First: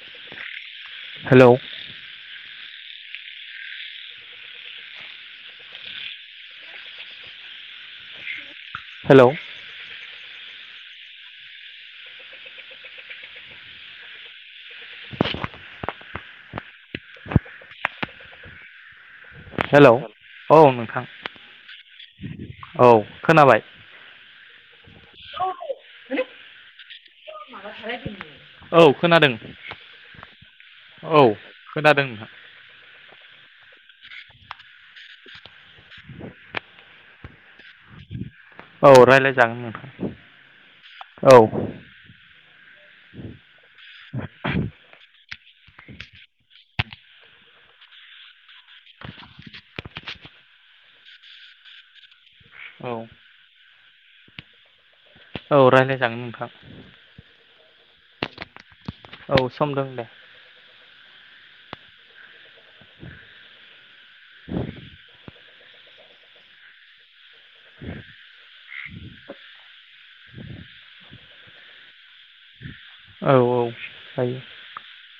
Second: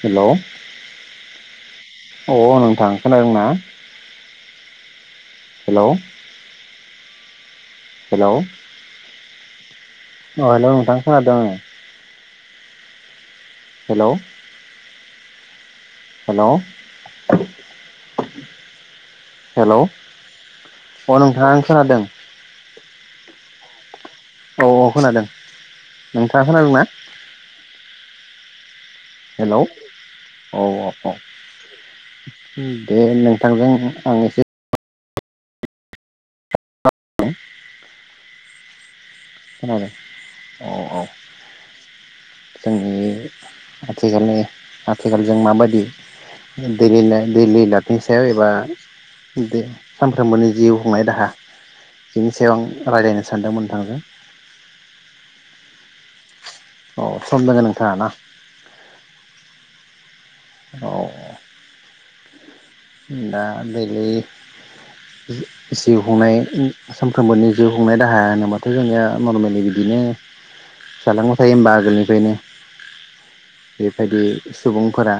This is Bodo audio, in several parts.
हेलौ हेलौ अ नोंथां खोनादोंना? हेलौ हेलौ हेलौ अ हेलौ नोंथां खोनादों ओं। हेलौ हेलौ हेलौ औ नोंथां अ आं खोनादों औ खोनाबाय। औ औ खोनादों नोंथाङा खोनादोंना? औ खोनादों हेलौ औ औ औ खोनादों नोंथां दे नोंथांजों आं एसे [unintelligible] औ रायलाय खोनादों औ औ जोंनि आथिखालनि आथिखालनि जों माबायदि दैलि लाइफ दैलि लाइफनि सायाव एबा दै सानफ्रोमबोनि जिउ खुंनाय राहा बिनि सायाव आं रायज्लायनो सानदोंमोन नों थांजों। औ रायज्लाय जागोन नोंथां। औ सम दङ नोंथाङा ना? औ सम दं दे। औ दा बे बे जिउ खुंनाय सानफ्रोमबोनि जिउ खुंनाय राहाया होनोबाथ' जोंनिया नरमेलि बिदिनो जालांबाय थायो होमबा आगोलनिफ्रायनो। औ औ बेबायदि हायो सुबुंफोरा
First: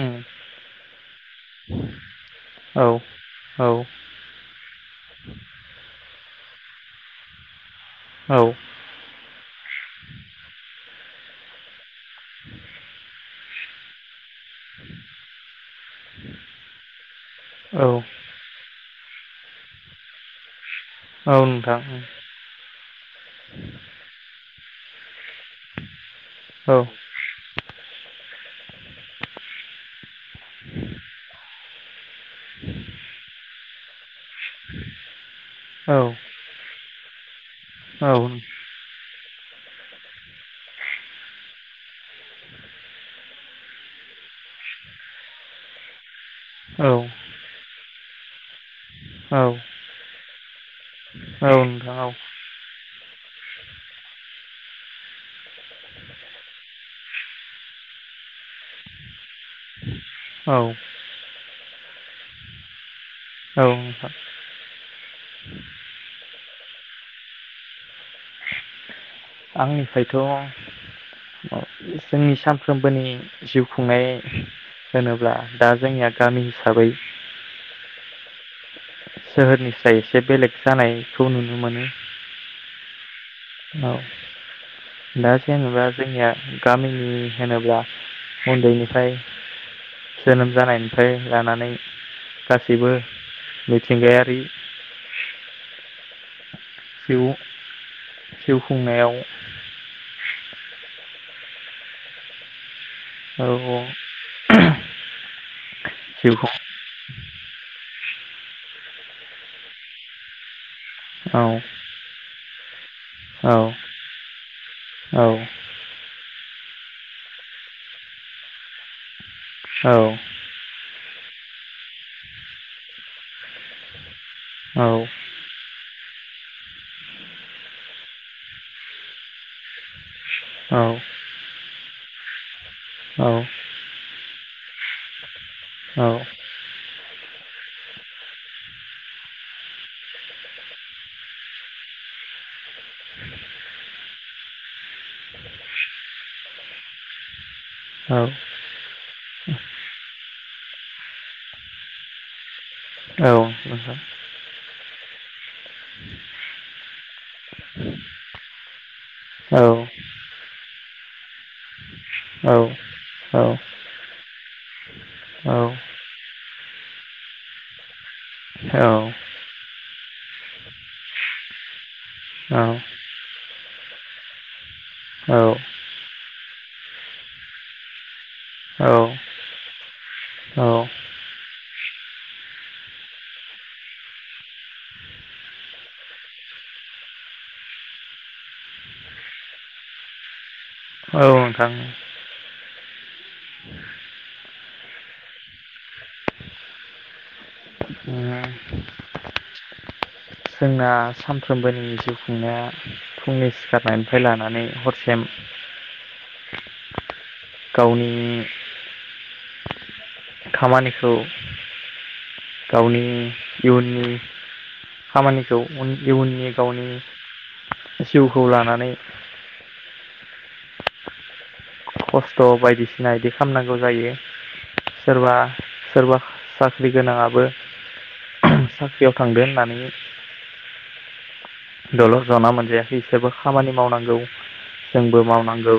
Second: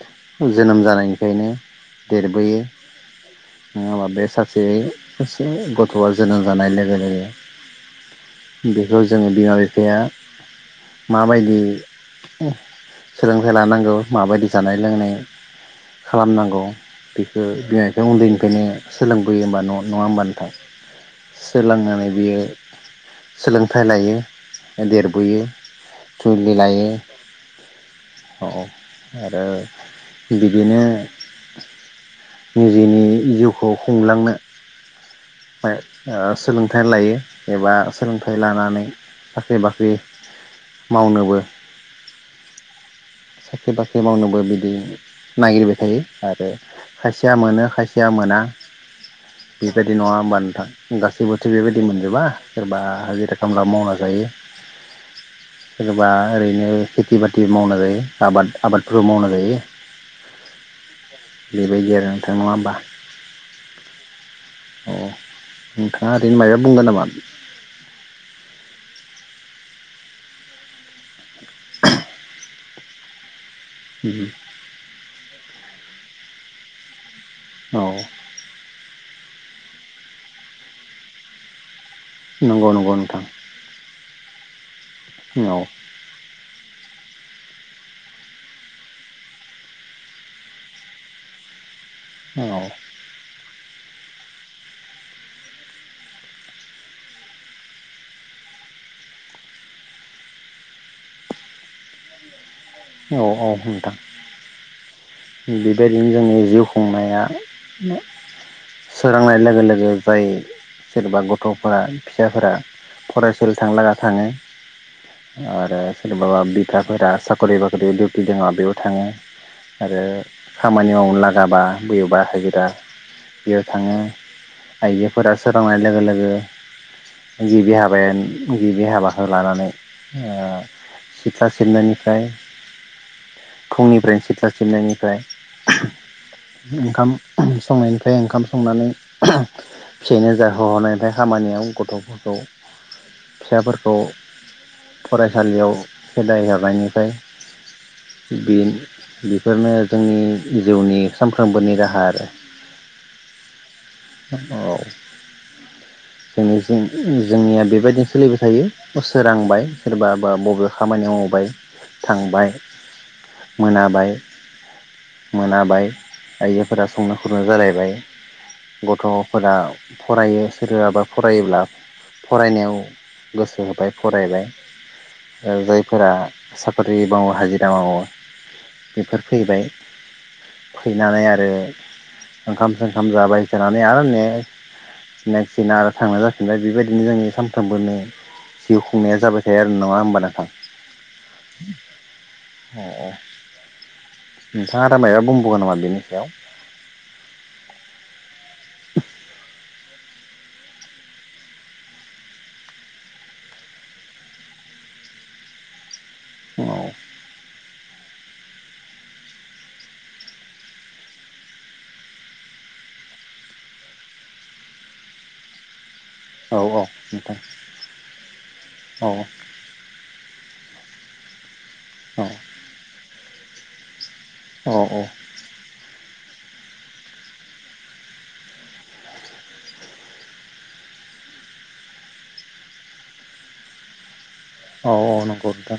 उम जोनोम जानायनि फ्रायनो देरबोयो औ औ नङाबा बे सा जे सासे गथ'आ जोनोम जानाय लोगो लोगो औ बेखौ जोङो बिमा बिफाया माबायदि सोलोंथाइ लानांगौ माबायदि जानाय लोंनाय खालामनांगौ बेखौ बिमा औ बिफाया उन्दैनिफ्रायनो सोलोंबोयो होमबा न' नङा होमबा नाथां? नोंथां सोलोंनानै बियो सोलोंथाइ लायो देरबोयो। जुलि औ लायो औ औ आरो बिदिनो [inaudible] निजेनि जिउखौ खुंलांनो सोलोंथाइ लायो एबा औ सोलोंथाइ लानानै साख्रि बाख्रि मावनोबो साख्रि बाख्रि मावनोबो बिदि नागिरबाय थायो आरो खायसेया मोनो खायसेया मोना औ नोंथां बेबायदि नङा होमबा नोंथां गासैबोथ' बेबायदि मोनजोबा सोरबा हाजिरा खामला मावना जायो सोरबा ओरैनो खेथि बाथि मावना जायो आबाद आबादफोर बो मावनाय जायो औ बेबायदि आरो नोंथां नङा होनबा [unintelligible] अ नोंथाङा ओरैनो मायबा बुंगोन नामा? आंनिफ्रायथ' जोंनि साम कमपानि जिउ खुंनाय नामा होनोब्ला दा जोंनिया गामि हिसाबै औ सोहोरनि साइ एसे बेलेग जानायखौ नुनो मोनो नंगौ नंगौ नोंथां औ दा औ जेनेबा जोंनिया गामिनि होनोब्ला उन्दैनिफ्राय जोनोम जानायनिफ्राय लानानै औ गासिबो मिथिंगायारि जिउ जिउ खुंनायाव औ औ नोंथां [unintelligible] बेबायदिनो जोंनि जिउखौ जिउ खुंनाया सोरोंनाय लोगो लोगो जाय सोरबा औ गथ'फोरा फिसाफोरा औ फरायसालि थांलागा थाङो औ आरो सोरबाबा बिफाफोरा साखरि बाखरि डिउटि दोङ बेयाव थाङो औ आरो खामानि मावनो लागाबा बोयोबा हाजिरा बेयाव थाङो औ आइजोफोरा सोरांनाय लोगो लोगो गिबि हाबायानो गिबि हाबाखौ लानानै ओ सिथ्ला सिबनायनिफ्राय औ फुंनिफ्रायनो सिथ्लाब सिबनायनिफ्राय औ ओंखाम संनायनिफ्राय ओंखाम संनानै फिसाइनो जाहोहोननायनिफ्राय खामानियाव गथ'फोरखौ फिसाफोरखौ फरायसालियाव खेदाय हारनायनिफ्राय औ औ बिन [unintelligible] बिफोरनो जोंनि जिउनि सानफ्रोमबोनि राहा आरो नोंथां हो औ जोंनि जोंनि जोंनिया बेबायदिनो सोलिबाय थायो हर सोरांबाय औ सोरबाबा बबे खामानि मावबाय थांबाय मोनाबाय। मोनाबाय आइजोफोरा संनो खुरनो जालायबाय गथ'फोरा फरायो सोरबाबा फरायोब्ला फरायनायाव गोसो होबाय फरायबाय जायफोरा साख्रि मावो हाजिरा मावो बेफोर फैबाय फैनानै आरो ओंखाम सोंखाम जाबाय जानानै आरो ने जिनायखिनार थांनो जाफिनबाय बेबायदिनो जोंनि सानफ्रोमबोनो जिउ खुंनाया जाबाय थायो आरो नङा होमबा नोंथां। औ नोंथां। अअ। नोंथाङा दामाया ब'म्ब आ नं आ बिनि सायाव उम। जोंना सानफ्रोमबोनि जिउ खुंनाया फुंनि सिखारनायनिफ्राय लानानै हरसेम औ। गावनि। खामानिखौ गावनि इयुननि खामानिखौ उन इयुननि औ औ गावनि नोंथां जिउखौ लानानै औ औ खस्थ' बायदिस नायदि खामनांगौ जायो। औ सोरबा सोरबा साख्रि गोनाङाबो साख्रियाव थांगोन होननानै दलर जना मोनजायाखै बिसोरबो खामानि मावनांगौ। औ जोंबो नंगौ मावनांगौ। नोंथां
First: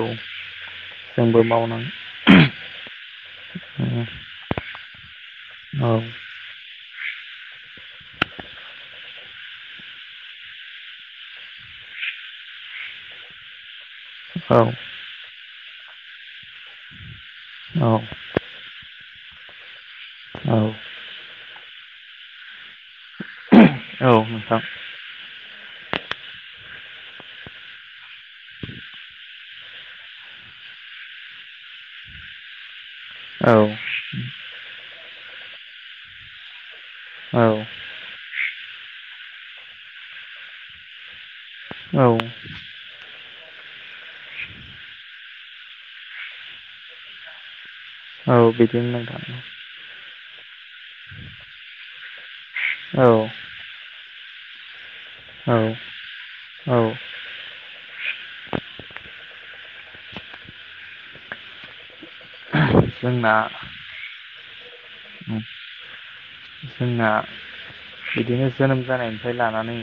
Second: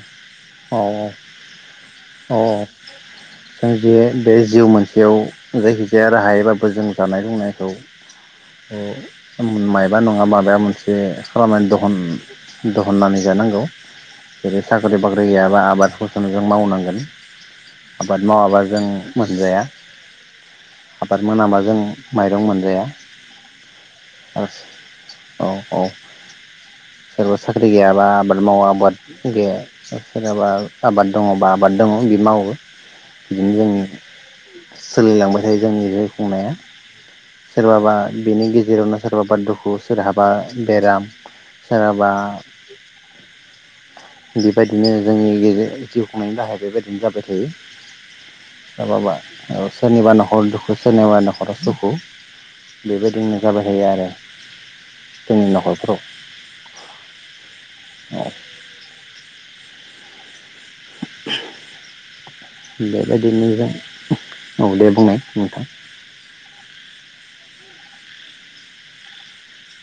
औ मावनां थुहुम। जाय जे बे जिउ मोनस बेयाव जायखिजाया राहायैबाबो जों जानाय लोंनायखौ ओयो मायबा नङा माबा मोनसे खालामनानै दहन-दहननानै जानांगौ। जेरै औ साखरि बाख्रि गैया बा आबाद फसनजों मावनांगोन औ आबाद मावाबा जों मोनजाया औ आबाद मोनाबाजों माइरं मोनजाया। [unintelligible] औ औ सोरबा साख्रि गैयाबा आबाद माव आबाद गैया ओ सोरनाबा आबाद दङबा आबाद दङ बि मावो। औ बिदिनो जों। सोलिलांबाय थायो जोंनि बेे खुंनाया औ सोरबाबा बेनि गेजेरावनो सोरबाबा दुखु सोरहाबा बेराम। औ सोरहाबा बेबायदिनो जोंनि गेजेर जि जिउ खुंनायनि राहाया बेबायदिनो जाबाय थायो। औ ओ बिदिनो माबा नोंथां औ सोरनिबा नखर दखु-सु सोरनि बा न'खराव सुखु। औ बेबायदिनो जाबायथायो आरो। [unintelligible] जोंनि औ न'खरफ्राव औ अ जोंना बेबायदिनो जा औ दे बुंनाय नोंथां जोंना बिदिनो जोनोम जानायनिफ्राय लानानै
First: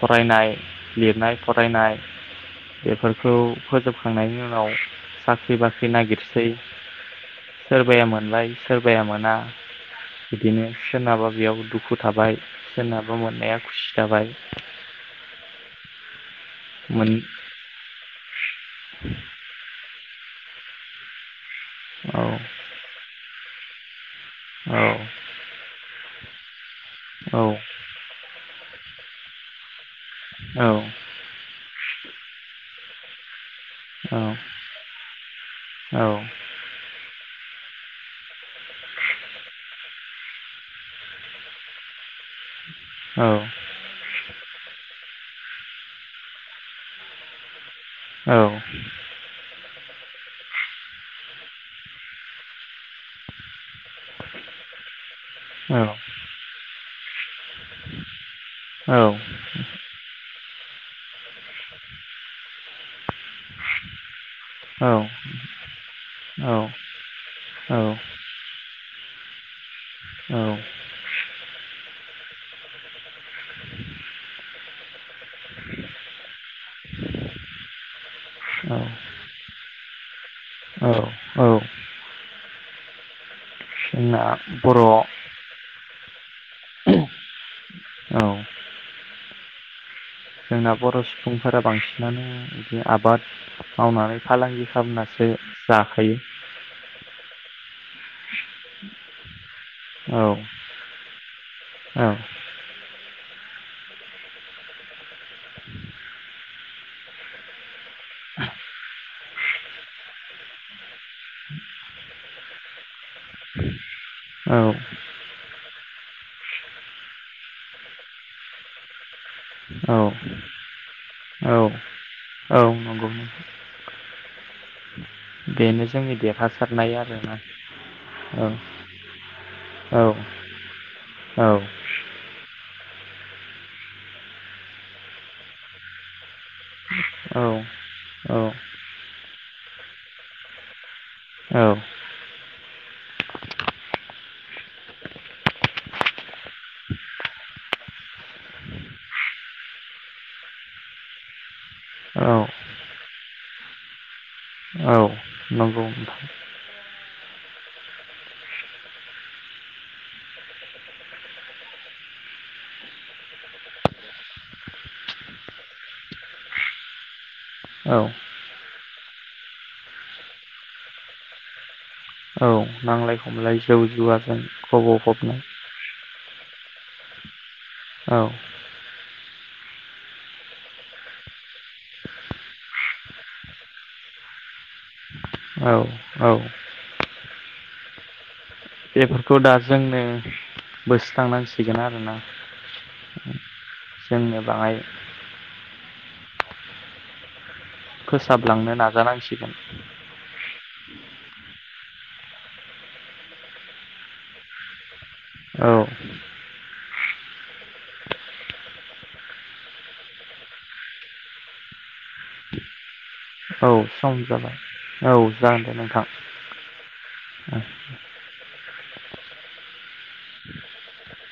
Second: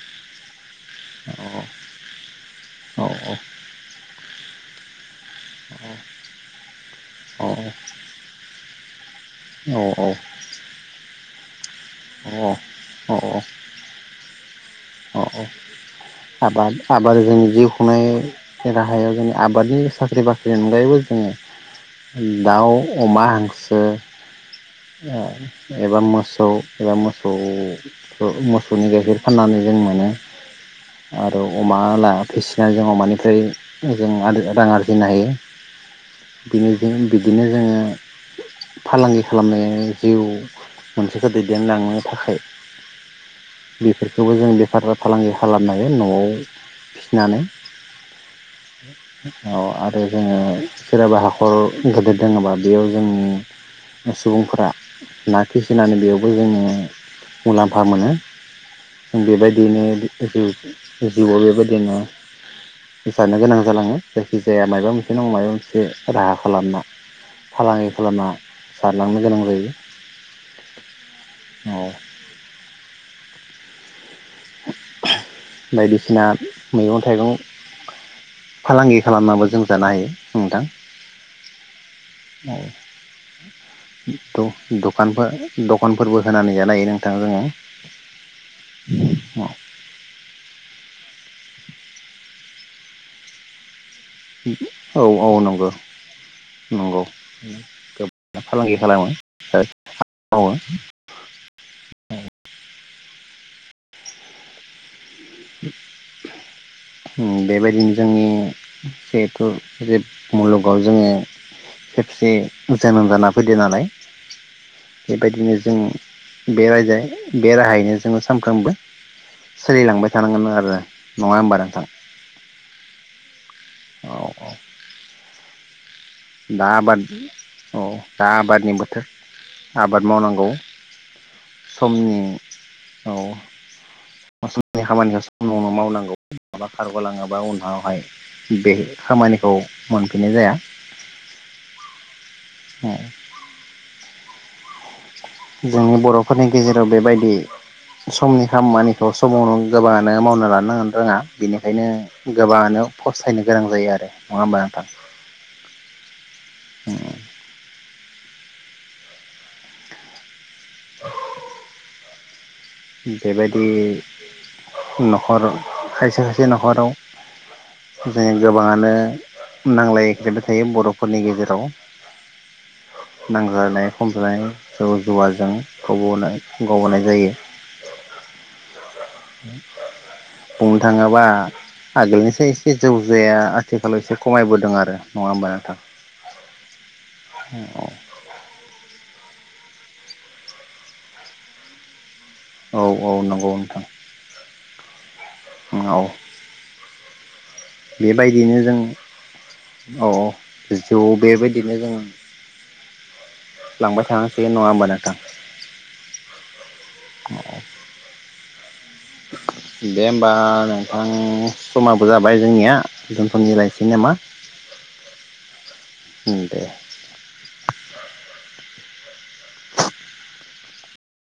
फरायनाय लिरनाय औ फरायनाय औ बेफोरखौ औ फोजोबखांनायनि उनाव औ साख्रि बाख्रि नागिरसै औ सोरबाया मोनलाय सोरबाया मोना औ बिदिनो सोरनाबा बेयाव दुखु थाबाय औ औ सोरनाबा मोननाया खुसि जाबाय औ औ आबाद मोन आबाद जोंनि जिउ खुनाय राहायाव जोंनि आबादनि साख्रि बाख्रिनि अनगायैबो औ जोङो दाउ अमा हांसो औ एबा मोसौ एबा मोसौ औ मोसौनि गाइखेर फाननानै जों मोनो औ आरो अमा लायाखैसो ना जों अमानिफ्राय जों औ रां आरजिनो हायो औ बिनो बिदिनो जोङो फालांगि खालामनायाव जिउ मोनसेखौ दैदेनलांनो थाखाय औ बेफोरखौबो जों बेफार फालांगि खालामा न'आव फिसिनानै अ आरो जोङो सोरहाबा हाखर गेदिर दोङोबा बेयाव जोंनि सुबुंफोरा ना फिसिनानै बेयावबो जोङो मुलाम्फा मोनो जों बेबायदियैनो जिउ जिउआव बेबायदिनो जानो गोनां जालाङो जायखि जाया माबा मोनसे नङा माबा मोनसे राहा खालामना फालांगि खालामना जारलांनो गोनां जायो औ बायदिसिना मैगं थाइगं फालांगि खालामनबो जों जानो हायो नोंथां औ औ औ जोंना औ बर' दखानफोर दखानफोरबो होनानै जानो हायो नोंथां जोङो अ जोंना बर' सुबुंफोरा बांसिनानो बिदि आबाद मावनानै फालांगि औ औ औ खालामनासो नंगौ जाखायो [unintelligible] फालांगि खालामो औ मावो औ बेबायदिनो जोंनि जिहेथु जे मुलुगाव जोङो खेबसे जोनोम जाना फैदों नालाय औ बेबायदिनो जों बे र बे राहायैनो जोङो सानफ्रामबो सोलिलांबाय औ थानांगोन आरो नङा होमबा नोंथां औ औ नंगौ औ औ बेनो जोंनि दा देरहासारनाय आबाद आरोना औ दा औ आबादनि बोथोर औ आबाद मावनांगौ औ समनि औ नि खामानिखौ समावनो मावनांगौ माबा खारग'लाङोबा औ उनावहाय औ बे खामानिखौ मोनफिननाय जाया औ ओम। जोंनि बर'फोरनि गेजेराव बेबायदि समनि खामानिखौ समावनो गोबाङानो मावना लानो रोङा बेनिखायनो औ गोबाङानो फसथायनो गोनां जायो आरो नङा होमबा नोंथां? औ नंगौ नोंथां [inaudible] बेबायदि न'खर खायसे खायसे न'खराव औ जों गोबाङानो नांज्लायख्लायबाय थायो बर'फोरनि गेजेराव। औ नांलाय खमलाय जौ नांज्लायनाय जुवाजों खमज्लायनाय जौ गबफबनाय जुवाजों गबफबनाय गबनाय जायो। औ। बुंनो थाङोबा आगोलनिसो एसे जौ जुवाया आथिखालाव एसे खमायबोदों आरो औ औ। ओ औ। बेफोरखौ दा जोंनो बोस्रांनांसिगोन आरोना। औ औ नंगौ नोंथां। जोंनो बाङाय नंगौ। बेबायदियैनो फोसाबलांनो जों नाजानांसिगोन औ औ। ज' बेबायदिनो जोङो लांबाय थानांसिगोन नङा होमबानोंथां? औ। [unintelligible] दे होमबा नोंथां समाबो जाबाय जोंनिया दोनथ'नि औ लाइ सम जाबाय औ जागोन दे नोंथां। उम दे [inaudible] [inaudible]